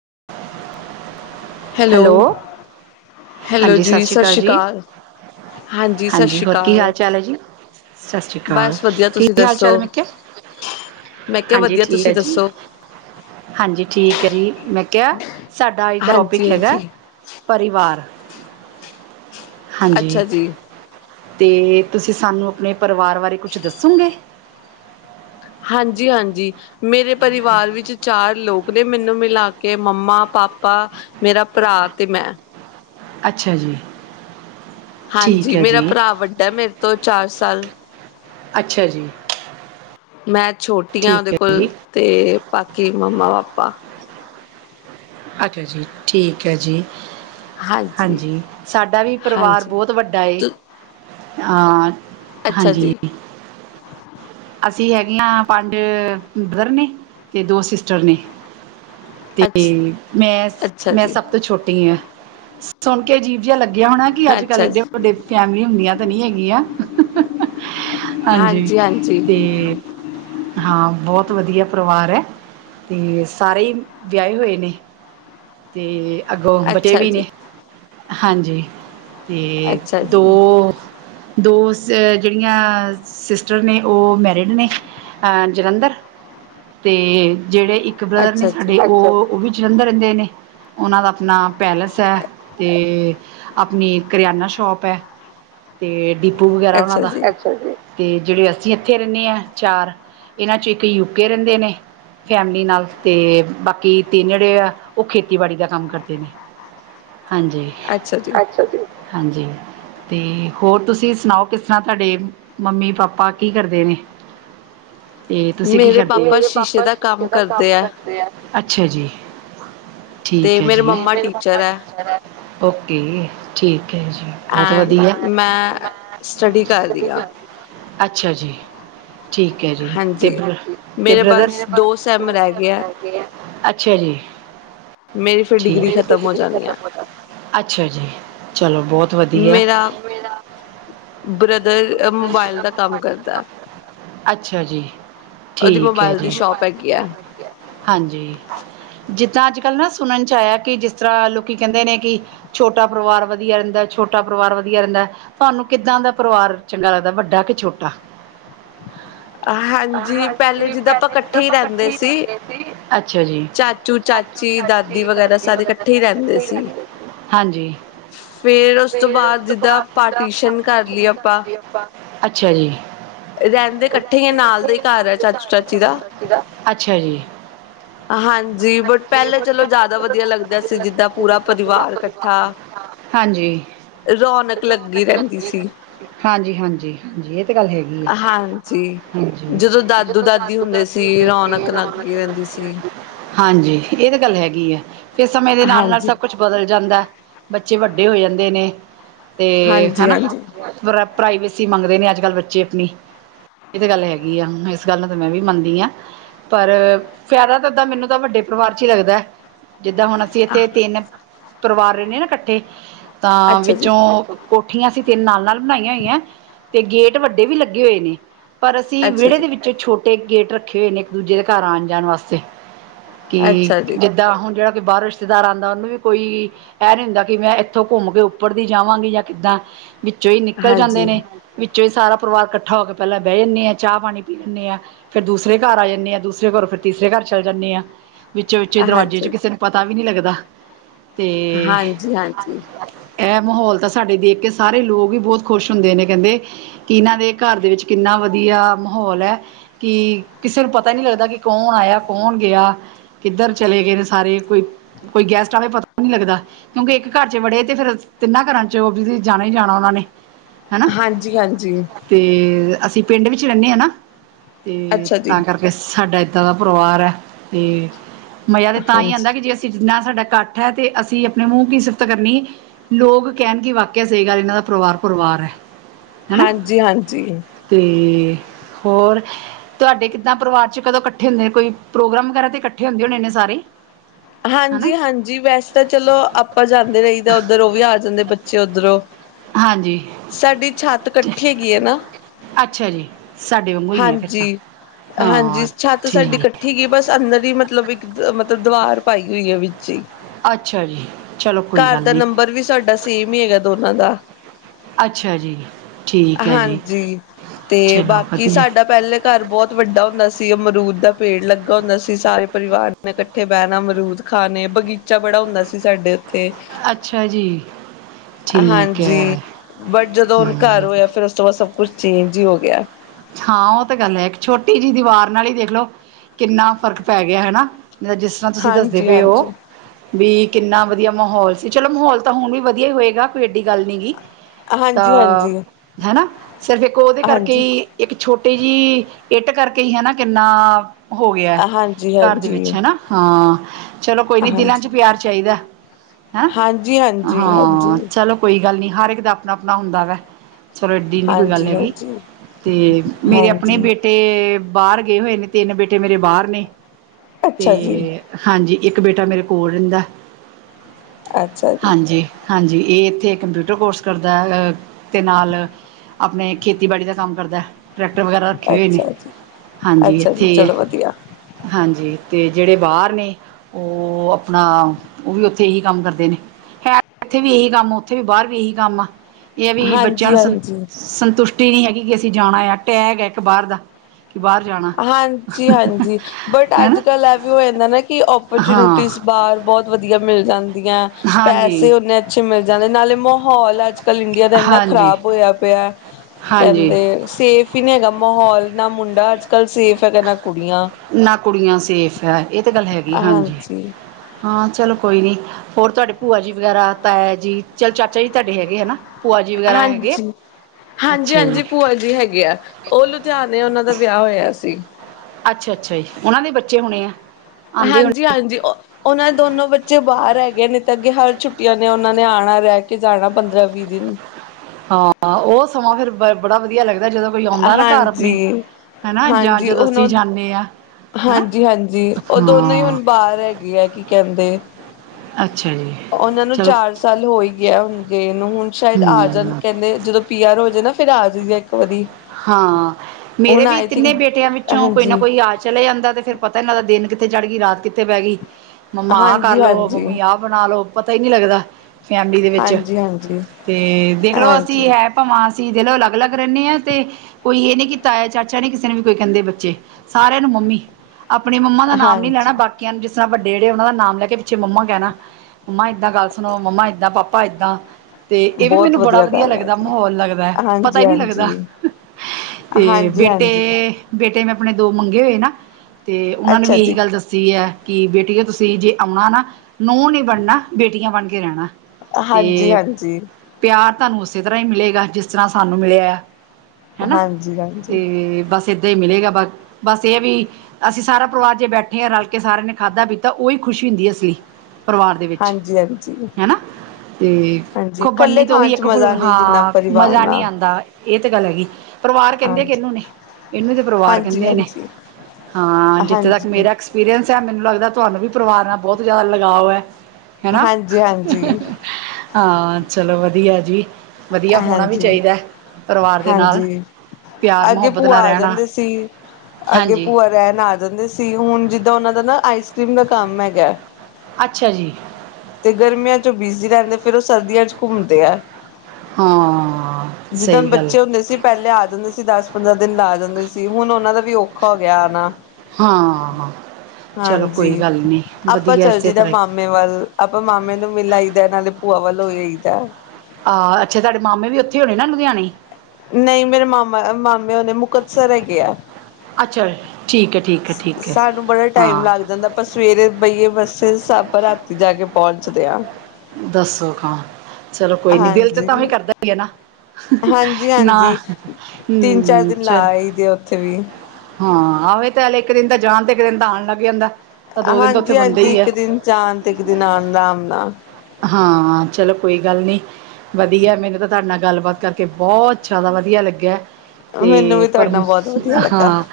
[unintelligible] Hello, hello ਜੀ। ਸਤਿ ਸ਼੍ਰੀ ਅਕਾਲ। ਹਾਂਜੀ, ਸਤਿ ਸ਼੍ਰੀ ਹੋਰ ਕੀ ਹਾਲ ਅਕਾਲ। ਚਾਲ ਹੈ ਜੀ ਸਤਿ ਸ਼੍ਰੀ ਅਕਾਲ ਬਸ ਵਧੀਆ, ਕੀ ਤੁਸੀਂ ਹਾਲ ਦੱਸੋ? ਚਾਲ ਮੈਂ ਕਿਹਾ ਮੈਂ ਕਿਹਾ, ਹਾਂਜੀ ਵਧੀਆ, ਠੀਕ ਤੁਸੀਂ ਹੈ ਜੀ ਦੱਸੋ। ਹਾਂਜੀ, ਠੀਕ ਹ ਜੀ। ਮੈਂ ਕਿਆ ਸਾਡਾ ਅੱਜ ਦਾ ਟੋਪਿਕ ਹੈਗਾ ਹਾਂਜੀ-ਹਾਂਜੀ, ਪਰਿਵਾਰ। ਹਾਂਜੀ ਅੱਛਾ ਜੀ। ਤੇ ਤੁਸੀਂ ਸਾਨੂੰ ਆਪਣੇ ਪਰਿਵਾਰ ਵਾਰੇ ਕੁਝ ਦੱਸੋਗੇ? ਹਾਂਜੀ-ਹਾਂਜੀ। ਮੇਰੇ ਪਰਿਵਾਰ ਵਿੱਚ ਚਾਰ ਲੋਕ -ਨੇ, ਮੈਨੂੰ ਮਿਲਾ ਕੇ-ਮੰਮਾ, ਪਾਪਾ, ਮੇਰਾ ਭਰਾ ਤੇ ਮੈਂ। ਅੱਛਾ ਜੀ। ਹਾਂਜੀ, ਠੀਕ ਹੈ ਮੇਰਾ ਜੀ ਭਰਾ ਵੱਡਾ ਹ ਮੇਰੇ ਤੋਂ ਚਾਰ ਸਾਲ। ਅੱਛਾ ਜੀ। ਮੈਂ ਛੋਟੀਆ‌ਂ ਉਹਦੇ ਠੀਕ ਹੈ ਕੋਲ, ਜੀ ਤੇ ਬਾਕੀ ਮੰਮਾ-ਪਾਪਾ। ਅੱਛਾ ਜੀ, ਠੀਕ ਹੈ ਜੀ‌। ਹਾਂਜੀ, ਸਾਡਾ ਵੀ ਪਰਿਵਾਰ ਹਾਂਜੀ-ਹਾਂਜੀ, ਬਹੁਤ ਵੱਡਾ ਏ, ਹਾਂ। ਅੱਛਾ ਹਾਂਜੀ ਜੀ। ਅਸੀਂ ਹੈਗੇ ਆਂ ਪੰਡ ਬ੍ਰਰ ਨੇ ਤੇ ਦੋ ਸਿਸਟਰ ਨੇ। ਤੇ ਅੱਛ ਮੈਂ, ਅੱਛਾ ਮੈਂ ਜੀ, ਸਭ ਤੋਂ ਛੋਟੀ ਆ। ਸੁਣ ਕੇ ਅਜੀਬ ਜਿਹਾ ਲੱਗਿਆ ਹੋਣਾ ਕਿ ਅੱਜ ਕੱਲ ਅੱਛਾ ਐਡੇ ਜੀ। ਵੱਡੇ ਫੈਮਲੀ ਹੁੰਦੀ ਆਂ ਤਾਂ ਨਹੀਂ ਹੈਗੀਆਂ । ਹਾਂਜੀ-ਹਾਂਜੀ। ਤੇ ਹਾਂ ਬਹੁਤ ਵਧੀਆ ਪਰਿਵਾਰ ਹੈ। ਤੇ ਸਾਰੇ ਹੀ ਵਿਆਹੇ ਹੋਏ ਨੇ। ਤੇ ਅੱਗੋਂ ਬਟੇ ਅੱਛਾ ਵੀ ਜੀ ਨੇ, ਹਾਂਜੀ। ਤੇ ਅੱਛਾ ਦੋ ਜੀ ਦੋ ਸ ਜਿਹੜੀਆਂ ਸਿਸਟਰ ਨੇ ਉਹ ਮੈਰਿਡ ਨੇ ਜਲੰਧਰ। ਤੇ ਹਾਂ ਬਹੁਤ ਵਧੀਆ ਅੱਛਾ ਜੀ ਪਰਿਵਾਰ ਹੈ। ਉਹਨਾਂ ਦਾ ਆਪਣਾ ਪੈਲਸ ਹੈ ਤੇ ਆਪਣੀ ਕਰਿਆਨਾ ਸ਼ੋਪ ਹੈ। ਤੇ ਡੀਪੂ ਵਗੈਰਾ ਉਹਨਾਂ ਅੱਛਾ ਦਾ, ਜੀ ਤੇ ਜਿਹੜੇ ਅਸੀਂ ਇੱਥੇ ਰਹਿੰਦੇ ਆਂ ਚਾਰ ਇਹਨਾਂ 'ਚੋਂ ਇੱਕ ਯੂਕੇ ਰਹਿੰਦੇ ਨੇ। ਫੈਮਿਲੀ ਨਾਲ, ਤੇ ਬਾਕੀ ਤਿੰਨ ਜਿਹੜੇ ਆ ਉਹ ਖੇ ਖੇਤੀਬਾੜੀ ਦਾ ਕੰਮ ਕਰਦੇ ਨੇ, ਹਾਂਜੀ, ਅੱਛਾ ਜੀ ਹਾਂਜੀ। ਤੇ ਹੋਰ ਤੁਸੀਂ ਸੁਣਾਓ ਕਿਸ ਤਰ੍ਹਾਂ ਤੁਹਾਡੇ ਮੰਮੀ ਪਾਪਾ ਕੀ ਕਰਦੇ ਨੇ? [inaudible] ਤੇ ਤੁਸੀਂ ਕੀ ਕਰਦੇ ਹੋ? ਮੇਰੇ ਪਾਪਾ ਸ਼ੀਸ਼ੇ ਦਾ ਕੰਮ ਕਰਦੇ ਐ। ਅੱਛਾ ਜੀ। ਤੇ ਠੀਕ ਹੈ ਮੇਰੇ ਜੀ। ਮੰਮਾ ਟੀਚਰ ਹੈ [unintelligible] ਓਕੇ, ਠੀਕ ਹੈ ਜੀ ਬਹੁਤ ਐਂਡ ਵਧੀਆ। ਮੈਂ ਸਟੱਡੀ ਕਰ ਰਹੀ ਹਾ ਹਾਂ। ਅੱਛਾ ਜੀ। ਠੀਕ ਆ ਜੀ ਤੇ ਹਾਂਜੀ ਤੇ ਮੇਰੇ ਬ੍ਰਦਰ ਬਸ ਦੋ ਸੈਮ ਰਹਿ ਗਏ ਹੈ [unintelligible] ਅੱਛਾ ਜੀ। ਮੇਰੀ ਫਿਰ ਠੀਕ ਡਿਗਰੀ ਖਤਮ ਹੋ ਜਾਣੀ ਐ। ਜਾਂਦੀ ਅੱਛਾ ਜੀ ਚਲੋ ਬਹੁਤ ਵਧੀਆ ਮੇਰਾ ਬਰਦਰ ਮੋਬਾਇਲ ਦਾ ਕੰਮ ਕਰਦਾ ਐ। ਅੱਛਾ ਜੀ। ਠੀਕ ਹੈ ਮੋਬਾਇਲ ਦੀ ਜੀ, ਸ਼ੋਪ ਹੈਗੀ ਹੈ ਹਾਂਜੀ। ਜਿੱਦਾਂ ਅੱਜ ਕੱਲ ਨਾ ਸੁਣਨ 'ਚ ਆਇਆ ਕਿ ਜਿਸ ਤਰ੍ਹਾਂ ਲੋਕੀ ਕਹਿੰਦੇ ਨੇ ਕਿ ਛੋਟਾ ਪਰਿਵਾਰ ਵਧੀਆ ਰਹਿੰਦਾ, ਛੋਟਾ ਪਰਿਵਾਰ ਵਧ ਵਧੀਆ ਰਹਿੰਦਾ। ਤੁਹਾਨੂੰ ਕਿੱਦਾਂ ਦਾ ਪਰਿਵਾਰ ਚੰਗਾ ਲੱਗਦਾ ਵੱਡਾ ਕਿ ਛੋਟਾ [inaudible] ਪਹਿਲੇ ਹਾਂਜੀ, ਜਿੱਦਾਂ ਪੈਹਿਲੇ ਜਿਦਾਂ ਇਕੱਠੇ ਹੀ ਆਪਾਂ ਰਹਿੰਦੇ ਇਕੱਠੇ ਰਹਿੰਦੇ ਸੀ। ਅੱਛਾ ਜੀ। ਚਾਚੂ ਚਾਚੀ, ਦਾਦੀ ਵਗੈਰਾ ਸਾਰੇ ਇਕੱਠੇ ਹੀ ਰਹਿੰਦੇ ਸੀ। ਹਾਂਜੀ। ਫੇਰ ਉਸ ਤੋਂ ਬਾਅਦ ਜਿੱਦਾਂ [unintelligible] ਸੇਲ ਕਰਤੀ ਆਪਾਂ। ਅੱਛਾ ਜੀ। ਰਹਿੰਦੇ ਇਕੱਠੇ ਹੀ ਨਾਲ ਦੇ ਹੀ ਘਰ ਹੈ ਚਾਚੂ ਚਾਚੀ ਦਾ [unintelligible] ਅੱਛਾ ਜੀ। ਹਾਂਜੀ ਬਟ ਪਹਿਲਾਂ ਚਲੋ ਜ਼ਿਆਦਾ ਵਧੀਆ ਲੱਗਦਾ ਸੀ ਜਿੱਦਾਂ ਪੂਰਾ ਪਰਿਵਾਰ ਇਕੱਠਾ [unintelligible] ਹਾਂਜੀ, ਰੌਣਕ ਲੱਗੀ ਰਹਿੰਦੀ ਸੀ ਹਾਂਜੀ, ਹਾਂਜੀ ਇਹ ਤੇ ਗੱਲ [unintelligible] ਹਾਂਜੀ। ਹਾਂਜੀ ਜਦੋਂ ਦਾਦੂ ਦਾਦੀ ਹੁੰਦੇ ਸੀ ਰੌਣਕ ਲੱਗੀ ਰਹਿੰਦੀ ਸੀ ਹਾਂਜੀ ਇਹ ਗੱਲ ਹੈਗੀ ਹੈ ਫਿਰ ਸਮੇਂ ਦੇ ਨਾਲ ਨਾਲ ਹਾਂਜੀ ਸਭ ਕੁੱਛ ਬਦਲ ਜਾਂਦਾ ਬੱਚੇ ਵੱਡੇ ਹੋ ਜਾਂਦੇ ਨੇ। ਤੇ ਹਾਂਜੀ ਹਾਂਜੀ ਹਨਾ ਪ੍ਰਾਈਵੇਸੀ ਮੰਗਦੇ ਨੇ ਅੱਜ ਕੱਲ ਬੱਚੇ ਆਪਣੀ। ਇਹ ਤਾਂ ਗੱਲ ਹੈਗੀ ਆ ਇਸ ਗੱਲ ਨੂੰ ਤਾਂ ਮੈਂ ਵੀ ਮੰਨਦੀ ਹਾਂ। ਪਰ [unintelligible] ਤਾਂ ਇੱਦਾਂ ਮੈਨੂੰ ਤਾਂ ਵੱਡੇ ਪਰਿਵਾਰ ਚ ਹੀ ਲੱਗਦਾ ਜਿੱਦਾਂ ਹੁਣ ਅਸੀਂ ਇੱਥੇ ਤਿੰਨ ਪਰਿਵਾਰ ਰਹਿੰਦੇ ਹ ਨਾ ਇਕੱਠੇ। ਤਾਂ ਅੱਛਾ ਜੀ ਵਿੱਚੋਂ ਕੋਠੀਆਂ ਸੀ ਤਿੰਨ ਨਾਲ ਨਾਲ ਬਣਾਈਆਂ ਹੋਈਆਂ ਤੇ ਗੇਟ। ਵੱਡੇ ਵੀ ਲੱਗੇ ਹੋਏ ਨੇ ਪਰ ਅਸੀਂ ਅੱਛਾ ਵਿਹੜੇ ਜੀ ਦੇ ਵਿੱਚ ਛੋਟੇ ਗੇਟ ਰੱਖੇ ਹੋਏ ਨੇ। ਦੂਜੇ ਦੇ ਘਰ ਆਉਣ ਜਾਣ ਵਾਸਤੇ ਕਿ ਅੱਛਾ ਜੀ ਜਿੱਦਾਂ ਹੁਣ ਜਿਹੜਾ ਕਿ ਬਾਹਰ ਦਾਰ ਆਉਂਦਾ ਉਹਨੂੰ ਵੀ ਕੋਈ ਇਹ ਨੀ ਹੁੰਦਾ ਕਿ ਮੈਂ ਇੱਥੋਂ ਘੁੰਮ ਕੇ ਉੱਪਰ ਦੀ ਜਾਵਾਂਗੀ ਜਾਂ ਕਿੱਦਾਂ। ਵਿੱਚੋਂ ਹੀ ਨਿਕਲ ਜਾਂਦੇ ਹਾਂਜੀ ਨੇ ਵਿੱਚੋਂ ਹੀ ਸਾਰਾ ਪਰਿਵਾਰ ਇਕੱਠਾ ਹੋ ਕੇ ਪਹਿਲੇ ਬਹਿ ਜਾਂਦੇ ਹਾਂ ਚਾਹ ਪਾ ਪ ਲੈਂ ਹ ਫਿਰ ਦੂਸਰੇ ਘਰ ਆ ਜਾਂ ਹਾਂ ਦੂਸਰੇ ਘਰ ਫਿਰ ਤੀਸਰੇ ਘਰ ਚੱਲ ਜਾਂਦੇ ਹਾਂ ਵਿੱਚੋਂ ਵਿਚੇ ਅੱਛਾ ਦਰਵਾਜ਼ੇ ਚ ਜੀ ਕਿਸੇ ਨੂੰ ਪਤਾ ਵੀ ਨੀ ਲੱਗਦਾ। ਤੇ ਹਾਂਜੀ ਹਾਂਜੀ ਇਹ ਮਾਹੌਲ ਤਾਂ ਸਾਡੇ ਦੇਖ ਕੇ ਸਾਰੇ ਲੋਕ ਹੀ ਬਹੁਤ ਖੁਸ਼ ਹੁੰਦੇ ਨੇ ਕਹਿੰਦੇ ਕਿ ਇਹਨਾਂ ਦੇ ਘਰ ਦੇ ਵਿੱਚ ਕਿੰਨਾ ਵਧੀਆ ਮਾਹੌਲ ਹੈ ਕਿ ਕਿਸੇ ਨੂੰ ਪਤਾ ਹੀ ਨਹੀਂ ਲੱਗਦਾ ਕਿ ਕੌਣ ਆਇਆ ਕੌਣ ਗਿਆ। ਕਿੱਧਰ ਚਲੇ ਗਏ ਨੇ ਸਾਰੇ ਕੋਈ ਕੋਈ ਗੈਸਟ ਵਾਲੇ ਪਤਾ ਨਹੀਂ ਲੱਗਦਾ ਕਿਉਂਕਿ ਇੱਕ ਘਰ ਚ ਬੜੇ ਤੇ ਫਿਰ ਤਿੰਨਾਂ ਘਰਾਂ ਚ ਉਹ ਵੀ ਜਾਣਾ ਹੀ ਜਾਣਾ ਉਹਨਾਂ ਨੇ ਹਨਾ ਹਾਂਜੀ ਹਾਂਜੀ ਤੇ ਅਸੀਂ ਪਿੰਡ ਵਿੱਚ ਰਹਿੰਦੇ ਹਾਂ ਨਾ ਅਤੇ ਅੱਛਾ ਜੀ ਤਾਂ ਕਰਕੇ ਸਾਡਾ ਇੱਦਾਂ ਦਾ ਪਰਿਵਾਰ ਹੈ ਅਤੇ ਮਜ਼ਾ ਤੇ ਤਾਂ ਹੀ ਹਾਂਜੀ ਆਉਂਦਾ ਕਿ ਜੇ ਅਸੀਂ ਜਨਾ ਸਾਡਾ ਕੱਠ ਐ ਤੇ ਅਸੀਂ ਆਪਣੇ ਮੂੰਹ ਕੀ ਸਿਫਤ ਕਰਨੀ ਲੋਕ ਕੇਨ ਕੀ ਵਾਕਿਆ ਸਈ ਗਲ ਇਹਨਾਂ ਦਾ ਪਰਿਵਾਰ ਪਰਿਵਾਰ ਹੈ। ਹਨਾ ਹਾਂਜੀ-ਹਾਂਜੀ। ਤੇ ਹੋਰ ਤੁਹਾਡੇ ਕਿੱਦਾਂ ਪਰਿਵਾਰ ਚ ਕਦੋਂ ਇਕੱਠੇ ਹੁੰਦੇ ਨੇ ਕੋਈ ਪ੍ਰੋਗਰਾਮ ਵਗੈਰਾ ਤੇ ਇਕੱਠ ਠੇ ਹੁੰਦੇ ਹੋਨੇ ਨੇ ਸਾਰੇ ਈ। ਹਾਂਜੀ-ਹਾਂਜੀ ਵੈਸੇ ਚਲੋ ਆਪਾਂ ਜਾਂਦੇ ਰਹੀ ਦਾ ਉੱਧਰ ਉਹ ਵੀ ਆ ਜਾਂਦੇ ਬੱਚੇ ਉੱਧਰੋਂ ਹਾਂਜੀ ਸਾਡੀ ਛੱਤ ਇਕੱਠੀ ਹੈਗੀ ਐ ਨਾ। ਅੱਛਾ ਜੀ ਸਾਡੇ ਵਾਂਗੂ ਈ ਐ ਫੇਰ ਤਾਂ। ਹਾਂਜੀ ਹਾਂਜੀ ਹਾਂ ਛੱਤ ਸਾਡੀ ਠੀਕ ਇਕੱਠੀ ਹੈਗੀਏ ਬਸ ਅੰਦਰ ਹੀ ਮਤਲਬ ਇੱਕ ਮਤਲਬ ਦੀਵਾਰ ਪਾਈ ਹੋਈ ਐ ਵਿੱਚ ਜੀ, ਅੱਛਾ ਜੀ ਚਲੋ ਕੋਈ ਘਰ ਗੱਲ ਦਾ ਨਹੀਂ ਨੰਬਰ ਵੀ ਸਾਡਾ ਸੇਮ ਈ ਹੈਗਾ ਦੋਨਾਂ ਦਾ। ਅੱਛਾ ਜੀ ਠੀਕ ਹੈ ਜੀ। ਹਾਂਜੀ ਤੇ ਚਲੋ ਬਾਕੀ ਵਧੀਆ ਸਾਡਾ ਪਹਿਲੇ ਘਰ ਬੋਤ ਵੱਡਾ ਹੁੰਦਾ ਸੀ ਅਮਰੂਦ ਦਾ ਪੇੜ ਲੱਗਾ ਹੁੰਦਾ ਸੀ ਸਾਰੇ ਪਰਿਵਾਰ ਨੇ ਇਕੱਠੇ ਬੇਹਨਾ ਮਰੁ ਰੂਦ ਖਾਨੇ ਬਗੀਚਾ ਬੜਾ ਹੁੰਦਾ ਸੀ ਸਾਡੇ ਉੱਥੇ ਅੱਛਾ ਜੀ। ਠੀਕ ਹਾਂਜੀ ਹੈ ਬਟ ਜਦੋਂ ਹਮ ਹੁਨ ਘਰ ਹੋਇਆ ਫੇਰ ਉਸ ਤੋਂ ਬਾਅਦ ਸਭ ਕੁਛ ਚੇਂਜ ਈ ਹੋ ਗਿਆ। ਹਾਂ ਉਹ ਤੇ ਗੱਲ ਹੈ ਇੱਕ ਛੋਟੀ ਜਿਹੀ ਦੀਵਾਰ ਨਾਲ ਹੀ ਦੇਖਲਓ ਕਿੰਨਾ ਫ਼ਰਕ ਪੈ ਗਿਆ ਹੇਨਾ। ਨਾ ਜਿਸ ਤਰ੍ਹਾਂ ਤੁਸੀਂ ਦੱਸਦੇ ਹਾਂਜੀ ਪਏ ਓ ਹਾਂਜੀ ਬੀ ਕਿੰਨਾ ਵਧੀਆ ਮਾਹੌਲ ਸ ਤੇ ਚਲੋ ਮਾਹੌਲ ਤਾਂ ਹੁਨ ਵੀ ਵਧੀਆ ਹੀ ਹੋਏਗਾ ਕੋਈ ਐਡੀ ਗੱਲ ਨਹੀਂ ਗੀ ਹਾਂਜੀ ਤਾਂ, ਹਾਂਜੀ ਹਾਂਜੀ ਹੇਨਾ ਸਿਰਫ ਇੱਕ ਉਹਦੇ ਕਰਕੇ ਹਾਂਜੀ ਹੀ ਇੱਕ ਛੋਟੀ ਜਿਹੀ ਇੱਟ ਕਰਕੇ ਹੀ ਹਨਾ ਕਿੰਨਾ ਹੋ ਗਿਆਂ ਹਾਂਜੀ ਘਰ ਦੇ ਵਿੱਚ ਹਾਂਜੀ ਹੇਨਾ ਹਾਂ। ਚਲੋ ਕੋਈ ਨੀ ਦਿਲਾਂ ਚ ਹਾਂਜੀ ਹਾਂਜੀ ਪਿਆਰ ਚਾਹੀਦਾ ਐ, ਹਾਂ ਹਾਂਜੀ ਚਲੋ ਕੋਈ ਗੱਲ ਨਹੀਂ। ਹਰ ਇੱਕ ਦਾ ਆਪਣਾ ਆਪਣਾ ਹੁੰਦਾ ਵੇ, ਚਲੋ ਏਡੀ ਨੀ ਕੋਈ ਗੱਲ ਹਾਂਜੀ ਹੈਗੀ। ਹਾਂਜੀ ਤੇ ਮੇਰੇ ਆਪਨੇ ਹਾਂਜੀ ਬੇਟੇ ਬਾਹਰ ਗਏ ਹੋਏ ਨੇ, ਤੇਨ ਬੇਟੇ ਮੇਰੇ ਬਾਹਰ ਨੇ। ਅੱਛਾ ਜੀ ਤੇ ਹਾਂਜੀ ਇੱਕ ਬੇਟਾ ਮੇਰੇ ਕੋਲ ਰਹਿੰਦਾ। ਅੱਛਾ ਜੀ। ਹਾਂਜੀ ਹਾਂਜੀ, ਇਹ ਇੱਥੇ ਕੰਪਿਊਟਰ ਕੋਰਸ ਕਰਦਾ, ਅਤੇ ਨਾਲ ਆਪਣੇ ਖੇਤੀਬਾੜੀ ਦਾ ਕੰਮ ਕਰਦਾ ਟਰੈਕਟਰ ਵਗੈਰਾ ਰੱਖੇ ਹੋਏ ਨੇ, ਅੱਛਾ ਜੀ ਹਾਂਜੀ ਅੱਛਾ ਜੀ ਇਥੇ ਹੈ ਚਲੋ ਵਧੀਆ ਹਾਂਜੀ ਅਤੇ ਜਿਹੜੇ ਬਾਹਰ ਨੇ, ਉਹ ਆਪਣਾ ਉਹ ਵੀ ਉੱਥੇ ਹੀ ਕੰਮ ਕਰਦੇ ਨੇ। ਹੈਂ ਇੱਥੇ ਵੀ ਇਹੀ ਕੰਮ ਉੱਥੇ ਵੀ ਬਾਹਰ ਵੀ ਇਹੀ ਕੰਮ ਆ ਇਹ ਵੀ ਬੱਚਿਆਂ ਹਾਂਜੀ ਨੂੰ ਸੰ ਹਾਂਜੀ ਸੰਤੁਸ਼ਟੀ ਨਹੀਂ ਹੈਗੀ ਕਿ ਜਾਣਾ ਆ ਟੈਗ ਏ ਇੱਕ ਬਾਹਰ ਦਾ ਕਿ ਬਾਹਰ ਜਾਣਾ ਹਾਂਜੀ-ਹਾਂਜੀ ਬਟ ਅੱਜ ਹੈਨਾ ਕਲ ਇਹ ਵੀ ਹੋ ਜਾਂਦਾ ਨਾ ਕਿ ਹਾਂ ਓਪਰਚੁਨਿਟੀ ਬਾ ਬੋਤ ਵਧੀਆ ਮਿਲ ਜਾਂਦੀਆਂ ਪੈਸੇ ਹਾਂਜੀ ਓਨੇ ਅੱਛੇ ਮਿਲ ਜਾਂਦੇ ਨਾਲੇ ਮਾਹੌਲ ਅੱਜ ਕੱਲ ਇੰਡੀਆ ਦਾ ਇੰਨਾ ਹਾਂਜੀ ਖ਼ਰਾਬ ਹੋਇਆ ਪਿਆ ਹਾਂਜੀ ਕੇਂਦੇ ਸੇਫ ਕਿ ਨਹੀਂ ਹੈਗਾ ਮਾਹੌਲ ਨਾ ਮੁੰਡਾ [unintelligible] ਫੇਰ ਕੇਨਾ ਕੁੜੀਆਂ ਨਾ ਕੁੜੀਆਂ ਸੇਫ ਐ ਇਹ ਤੇ ਗੱਲ ਹੈਗੀ। ਹਾਂਜੀ, ਹਾਂ ਚਲੋ ਕੋਈ ਨੀ। ਹੋਰ ਤੁਹਾਡੇ ਭੂਆ ਜੀ ਵਗੈਰਾ, ਤਾਇਆ ਜੀ, ਚ ਚਾਚਾ ਜੀ ਤੁਹਾਡੇ ਹੈਗੇ ਹੇਨਾ। ਭਾਜੀ ਵਗੈਰਾ ਹੈਗੇਏ? ਹਾਂਜੀ-ਹਾਂਜੀ ਭੂਆ ਜੀ ਹੈਗੇ ਆ ਉਹ ਲੁਧਿਆਣੇ ਉਹਨਾਂ ਦਾ ਵਿਆਹ ਹੋਇਆ ਸੀ। ਅੱਛਾ-ਅੱਛਾ ਜੀ ਉਹਨਾਂ ਦੇ ਬੱਚੇ ਹੋਣੇ ਆ? ਆਂਦੇ ਹੋਣੇ ਹਾਂਜੀ-ਹਾਂਜੀ ਉਹ ਉਹਨਾਂ ਦੋਨੋ ਬੱਚੇ ਬਾਹਰ ਹੈਗੇਏ ਨੇ ਤੇ ਅੱਗੇ ਹਰ ਛੁੱਟੀਆਂ ਨੇ ਉਹਨਾਂ ਨੇ ਆਂਣਾ ਰਹਿ ਕੇ ਜਾਣਾ ਪੰਦਰਾਂ ਵੀਹ [unintelligible] ਹਾਂ ਉਹ ਸਮਾਂ ਫੇਰ ਬ ਬੜਾ ਵਧੀਆ ਲੱਗਦ ਦਾ ਜਦੋਂ ਕੋਈ ਆਉਂਦਾ ਨਾ ਘਰ ਆਪਣੀ ਹਾਂਜੀ, ਹੇਨਾ ਜ਼ਾਂ ਹਾਂਜੀ ਜਦੋਂ ਅਸੀਂ ਉਹਨੂੰ ਜਾਂਨੇ ਆ। ਹਨਾ ਹਾਂਜੀ-ਹਾਂਜੀ ਉਹ ਦੋਨੋ ਹੀ ਹਾਂ ਹੁਨ ਬਾਹਰ ਹੈਗੇ ਆ ਕੀ ਕਹਿੰਦੇ ਅੱਛਾ ਜੀ ਉਹਨਾਂ ਨੂੰ ਚਲੋ ਚਾਰ ਸਾਲ ਹੋ ਈ ਗਿਆ ਹੁੰਨ ਗਏ ਨੂੰ ਹੁਣ ਸ਼ਾਇਦ ਆ ਜਾਨ ਹੂੰ ਕਹਿੰਦੇ ਜਦੋਂ ਪੀ ਆਰ ਹੋ ਜਏ ਨਾ ਫੇਰ ਆ ਜਾਇਦਾਏ ਇੱਕ ਵਾਰੀ ਹਾਂ ਮੇਰੇ ਹੁਣ ਵੀ ਆਈ ਤਿੰਨੇ ਥਿੰਕ ਬੇਟਿਆਂ ਵਿੱਚੋਂ ਕੋਈ ਨਾ ਹਾਂਜੀ, ਕੋਈ ਆ ਚਲੇ ਜਾਂਦਾ ਤੇ, ਫਿਰ ਪਤਾ ਨਹੀਂ ਲੱਗਦਾ ਦਿਨ ਕਿੱਥੇ ਚੜ੍ਹ ਗਈ, ਰਾਤ ਕਿੱਥੇ ਪੈ ਗਈ । ਮੰਮਾ ਆਹ ਕਰਲੋ, ਹਾਂਜੀ-ਹਾਂਜੀ, ਮੰਮੀ ਆਹ ਬਣਾ ਲਓ, ਪਤਾ ਹੀ ਨਹੀਂ ਲੱਗਦਾ ਫੈਮਲੀ ਦੇ ਵਿੱਚ ਹਾਂਜੀ-ਹਾਂਜੀ, ਹਾਂਜੀ। ਤੇ ਦੇਖਲੋ ਅਸੀਂ ਹਾਂਜੀ ਹਾਂਜੀ ਹੈ ਭਾਵਾਂ ਅਸੀਂ ਦੇਖਲੋ ਅਲੱਗ- ਅਲੱਗ ਰਹਿੰਦੇ ਹਾਂ । ਤੇ ਕੋਈ ਇਹ ਨੀ ਕੀ ਤਾਇਆ, ਚਾਚਾ ਨੀ ਕਿਸੇ ਨੂੰ ਵੀ ਕੋਈ ਕਹਿੰਦੇ, ਬੱਚੇ ਸਾਰਿਆਂ ਨੂੰ ਮੰਮੀ ਆਪਣੇ ਮੰਮਾ ਦਾ ਨਾਮ ਨੀ ਲੈਣਾ ਹਾਂਜੀ ਬਾਕੀਆਂ ਨੂੰ ਜਿਸ ਤਰ੍ਹਾਂ ਵੱਡਾ ਜਿਹੜੇ ਉਹਨਾਂ ਦਾ ਨਾਮ ਲੈ ਕੇ ਪਿੱਛੇ ਮੰਮਾ ਕਹਿਣਾ, ਮੰਮਾ ਏਦਾਂ ਗੱਲ ਸੁਣੋ ਮੰਮਾ ਏਦਾਂ, ਪਾਪਾ ਏਦਾਂ। ਤੇ ਇਹ ਵੀ ਬਹੁਤ ਮੈਨੂੰ ਬੜਾ ਵਧੀਆ ਗੱਲ ਹੈ ਲੱਗਦਾ, ਜੀ ਮਾਹੌਲ ਲੱਗਦਾ ਹੈ ਪਤਾ ਹੀ ਨਹੀਂ ਲੱਗਦਾ। ਹਾਂਜੀ-ਹਾਂਜੀ। ਤੇ ਬੇਟੇ, ਹਾਂਜੀ-ਹਾਂਜੀ, ਬੇਟੇ ਮੈਂ ਆਪਣੇ ਦੋ ਮੰਗੇ ਹੋਏ ਨਾ ਅਤੇ ਉਹਨਾਂ ਨੇ ਅੱਛਾ ਵੀ ਇਹੀ ਜੀ, ਗੱਲ ਦੱਸੀ ਹੈ। ਕਿ ਬੇਟੀਆ ਤੁਸੀਂ ਜੇ ਆਉਣਾ ਨਾ ਨੂੰਹ ਨੀ ਬਣਨਾ ਬੇਟੀਆਂ ਬਣ ਕੇ ਰਹਿਣਾ ਹਾਂਜੀ ਤੇ -ਹਾਂਜੀ। ਪਿਆਰ ਤੁਹਾਨੂੰ ਉਸੇ ਤਰ੍ਹਾਂ ਹੀ ਮਿਲੇਗਾ, ਜਿਸ ਤਰ੍ਹਾਂ ਸਾਨੂੰ ਮਿਲਿਆ ਆ ਹਨਾ ਹਾਂਜੀ-ਹਾਂਜੀ, ਤੇ ਬਸ ਸਿੱਧਾ ਹੀ ਮਿਲੇਗਾ ਬਸ, ਬਸ ਇਹ ਹੈ ਵੀ ਅਸੀਂ ਸਾਰਾ ਪਰਿਵਾਰ ਜੇ ਬੈਠੇ ਹਾਂ ਰਲ ਕੇ ਸਾਰਿਆ ਨੇ ਖਾਧਾ ਪੀਤਾ ਉਹੀ ਖੁਸ਼ੀ ਹੁੰਦੀ ਅਸਲੀ ਪਰਿਵਾਰ ਦੇ ਵਿੱਚ ਹਾਂਜੀ-ਹਾਂਜੀ। ਹੈ ਨਾ ਤੇ ਹਾਂਜੀ, ਦੇਖੋ ਬੰਨਨੀ ਕੱਲੇ ਤੋਂ ਉਹੀ ਖਾਣ ਚ ਇੱਕ ਫੁ ਮਜ਼ਾ ਨਹੀਂ ਜਿੰਨਾ ਹਾਂ ਪਰਿਵਾਰ ਮਜ਼ਾ ਨਹੀਂ ਨਾਲ ਆਉਂਦਾ ਇਹ ਤੇ ਗੱਲ ਹੈਗੀ ਪਰਿਵਾਰ ਕਹਿੰਦੇ ਹਾਂਜੀ। ਕਿਨੂੰ ਨੇ, ਇਹਨੂੰ ਈ ਤੇ ਪਰਿਵਾਰ ਕਹਿੰਦੇ ਨੇ। ਹਾਂਜੀ-ਹਾਂਜੀ, ਹਾਂ ਜਿੱਥੇ ਤੱਕ ਹਾਂਜੀ, ਮੇਰਾ ਐਕਸਪੀਰੀਅੰਸ ਹੈ ।ਮੈਨੂੰ ਲੱਗਦਾ ਤੁਹਾਨੂੰ ਵੀ ਪਰਿਵਾਰ ਨਾਲ ਬਹੁਤ ਜ਼ਿਆਦਾ ਲਗਾਓ ਹੈ। ਹੈਨਾ, ਹਾਂਜੀ-ਹਾਂਜੀ, ਹਾਂ ਚਲੋ ਵਧੀਆ ਜੀ ਵਧੀਆ ਹੋਣਾ ਵੀ ਹਾਂਜੀ। ਚਾਹੀਦਾ, ਪਰਿਵਾਰ ਦੇ ਨਾਲ ਹਾਂਜੀ, ਪਿਆਰ ਅੱਗੇ ਮੁਹੱਬਤ ਭੂਆ ਨਾਲ ਆ ਰਹਿਣਾ ਜਾਂਦੇ ਸੀ। ਅੱਗੇ ਹਾਂਜੀ ਭੂਆ ਰਹਿਣ ਆ ਜਾਂਦੇ ਸੀ, ਹੁਣ ਜਿੱਦਾਂ ਉਹਨਾਂ ਦਾ ਨਾ ਆਈਸ ਕਰ੍ਰੀਮ ਦਾ ਕੰਮ ਹੈਗਾ ਅੱਛਾ ਜੀ ਤੇ ਗਰਮੀਆਂ ਚ ਉਹ ਬੀਜ਼ੀ ਰਹਿੰਦੇ, ਫਿਰ ਉਹ ਸਰਦੀਆਂ ਚ ਘੁੰਮਦੇ ਆ ਹਾਂ ਜਿੱਦਣ ਸਹੀ ਗੱਲ ਬੱਚੇ ਹੁੰਦੇ ਸੀ, ਪਹਿਲੇ ਆ ਜਾਂਦੇ ਸੀ। [unintelligible] ਦਸ ਪੰਦਰਾਂ ਦਿਨ ਲਾ ਜਾਂਦੇ ਸੀ, ਹੁਣ ਉਹਨਾਂ ਦਾ ਵੀ ਔਖਾ ਹੋ ਗਿਆ ਆਣਾ। ਹਾਂ-ਹਾਂ ਹਾਂਜੀ, ਆਪਾਂ ਇਸੇ ਚਲਜੀਦਾ ਤਰ੍ਹਾਂ ਹੀ ਮਾਮੇ ਵੱਲ, ਆਪਾਂ ਮਾਮੇ ਨੂੰ ਮਿਲ ਆਈਦਾ, ਇਹਨਾਂ ਦੇ ਭੂਆ ਵੱਲ। ਹੋ ਆਈਦਾ। ਆਹ ਅੱਛਾ ਤੁਹਾਡੇ ਮਾਮੇ ਵੀ ਉੱਥੇ ਹੋਣੇ ਨਾ, ਲੁਧਿਆਣੇ। ਨਹੀਂ ਮੇਰੇ ਮਾਮਾ, ਮਾਮੇ ਹੋਨੇ ਮੁਕਤਸਰ ਹੈਗੇ ਆ। ਅੱਛਾ ਠੀਕ ਐ, ਠੀਕ ਹੈ ਠੀਕ ਹੈ ਸਾਨੂੰ ਬੜਾ ਟਾਈਮ ਹਾਂ ਲੱਗ ਜਾਂਦਾ, ਆਪਾਂ ਸਵੇਰੇ ਬਹੀਏ ਬੱਸੇ, ਆਪਾਂ ਰਾਤੀ ਜਾ ਕੇ ਪਹੁੰਚ ਚਦੇ ਆ। ਦੱਸੋ ਖਾਂ, ਚਲੋ ਕੋਈ ਨੀ। ਦਿਲ ਤੇ ਤਾਂ ਵੀ ਕਰਦਾ ਹੀ ਏ ਨਾ। ਨਾ ਹਾਂਜੀ-ਹਾਂਜੀ, ਤਿੰਨ ਚਾਰ ਹਮ ਦਿਨ ਚਲ ਲਾ ਈ ਦੇ ਆ ਉੱਥੇ ਵੀ। ਹਾਂ ਆਵੇ ਤੇ ਹਲੇ ਇੱਕ ਦਿਨ ਦਾ ਜਾਣ, ਤੇ ਇੱਕ ਦਿਨ ਦਾ ਆਉਣ ਲੱਗ ਜਾਂਦਾ। ਤਾਂ ਦੋ ਦਿਨ ਤਾਂ ਉੱਥੇ ਬੰਦੇ ਹਾਂਜੀ-ਹਾਂਜੀ, ਹੀ ਇੱਕ ਹੈ ਦਿਨ ਜਾਣ ਤੇ ਇੱਕ ਦਿਨ ਆਨ- ਆਨ ਦਾ ਹਾਂ, ਚਲੋ ਕੋਈ ਗੱਲ ਨਹੀਂ। ਵਧੀਆ, ਮੈਨੂੰ ਤਾਂ ਤੁਹਾਡੇ ਨਾਲ ਗੱਲਬਾਤ ਕਰਕੇ ਬਹੁਤ ਜ਼ਿਆਦਾ ਵਧੀਆ ਲੱਗਿਆ। ਤੇ ਮੈਨੂੰ ਵੀ ਤੁਹਾਡੇ ਪਰਮ, ਨਾਲ ਬਹੁਤ ਵਧੀਆ ਲੱਗਾ। ਹਾਂ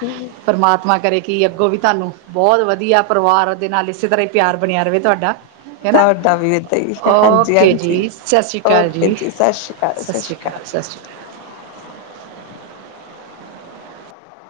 ਪਰਮਾਤਮਾ ਕਰੇ ਕਿ ਅੱਗੋਂ ਵੀ ਤੁਹਾਨੂੰ ਬਹੁਤ ਵਧੀਆ ਪਰਿਵਾਰ ਦੇ ਨਾਲ ਇਸੇ ਤਰ੍ਹਾਂ ਹੀ ਪਿਆਰ ਬਣਿਆ ਰਵੇ ਤੁਹਾਡਾ। [unintelligible] ਤੁਹਾਡਾ ਵੀ। ਹਾਂਜੀ- ਓਕੇ ਹਾਂਜੀ। ਜੀ ਸਤਿ ਸ਼੍ਰੀ ਅਕਾਲ ਓਕੇ ਜੀ। ਸਤਿ ਸ੍ਰੀ ਕਾਲ, ਸਤਿ ਸ਼੍ਰੀ ਕਾਲ। ਅਕਾਲ ਸਤਿ ਸ਼੍ਰੀ ਅਕਾਲ [inaudible]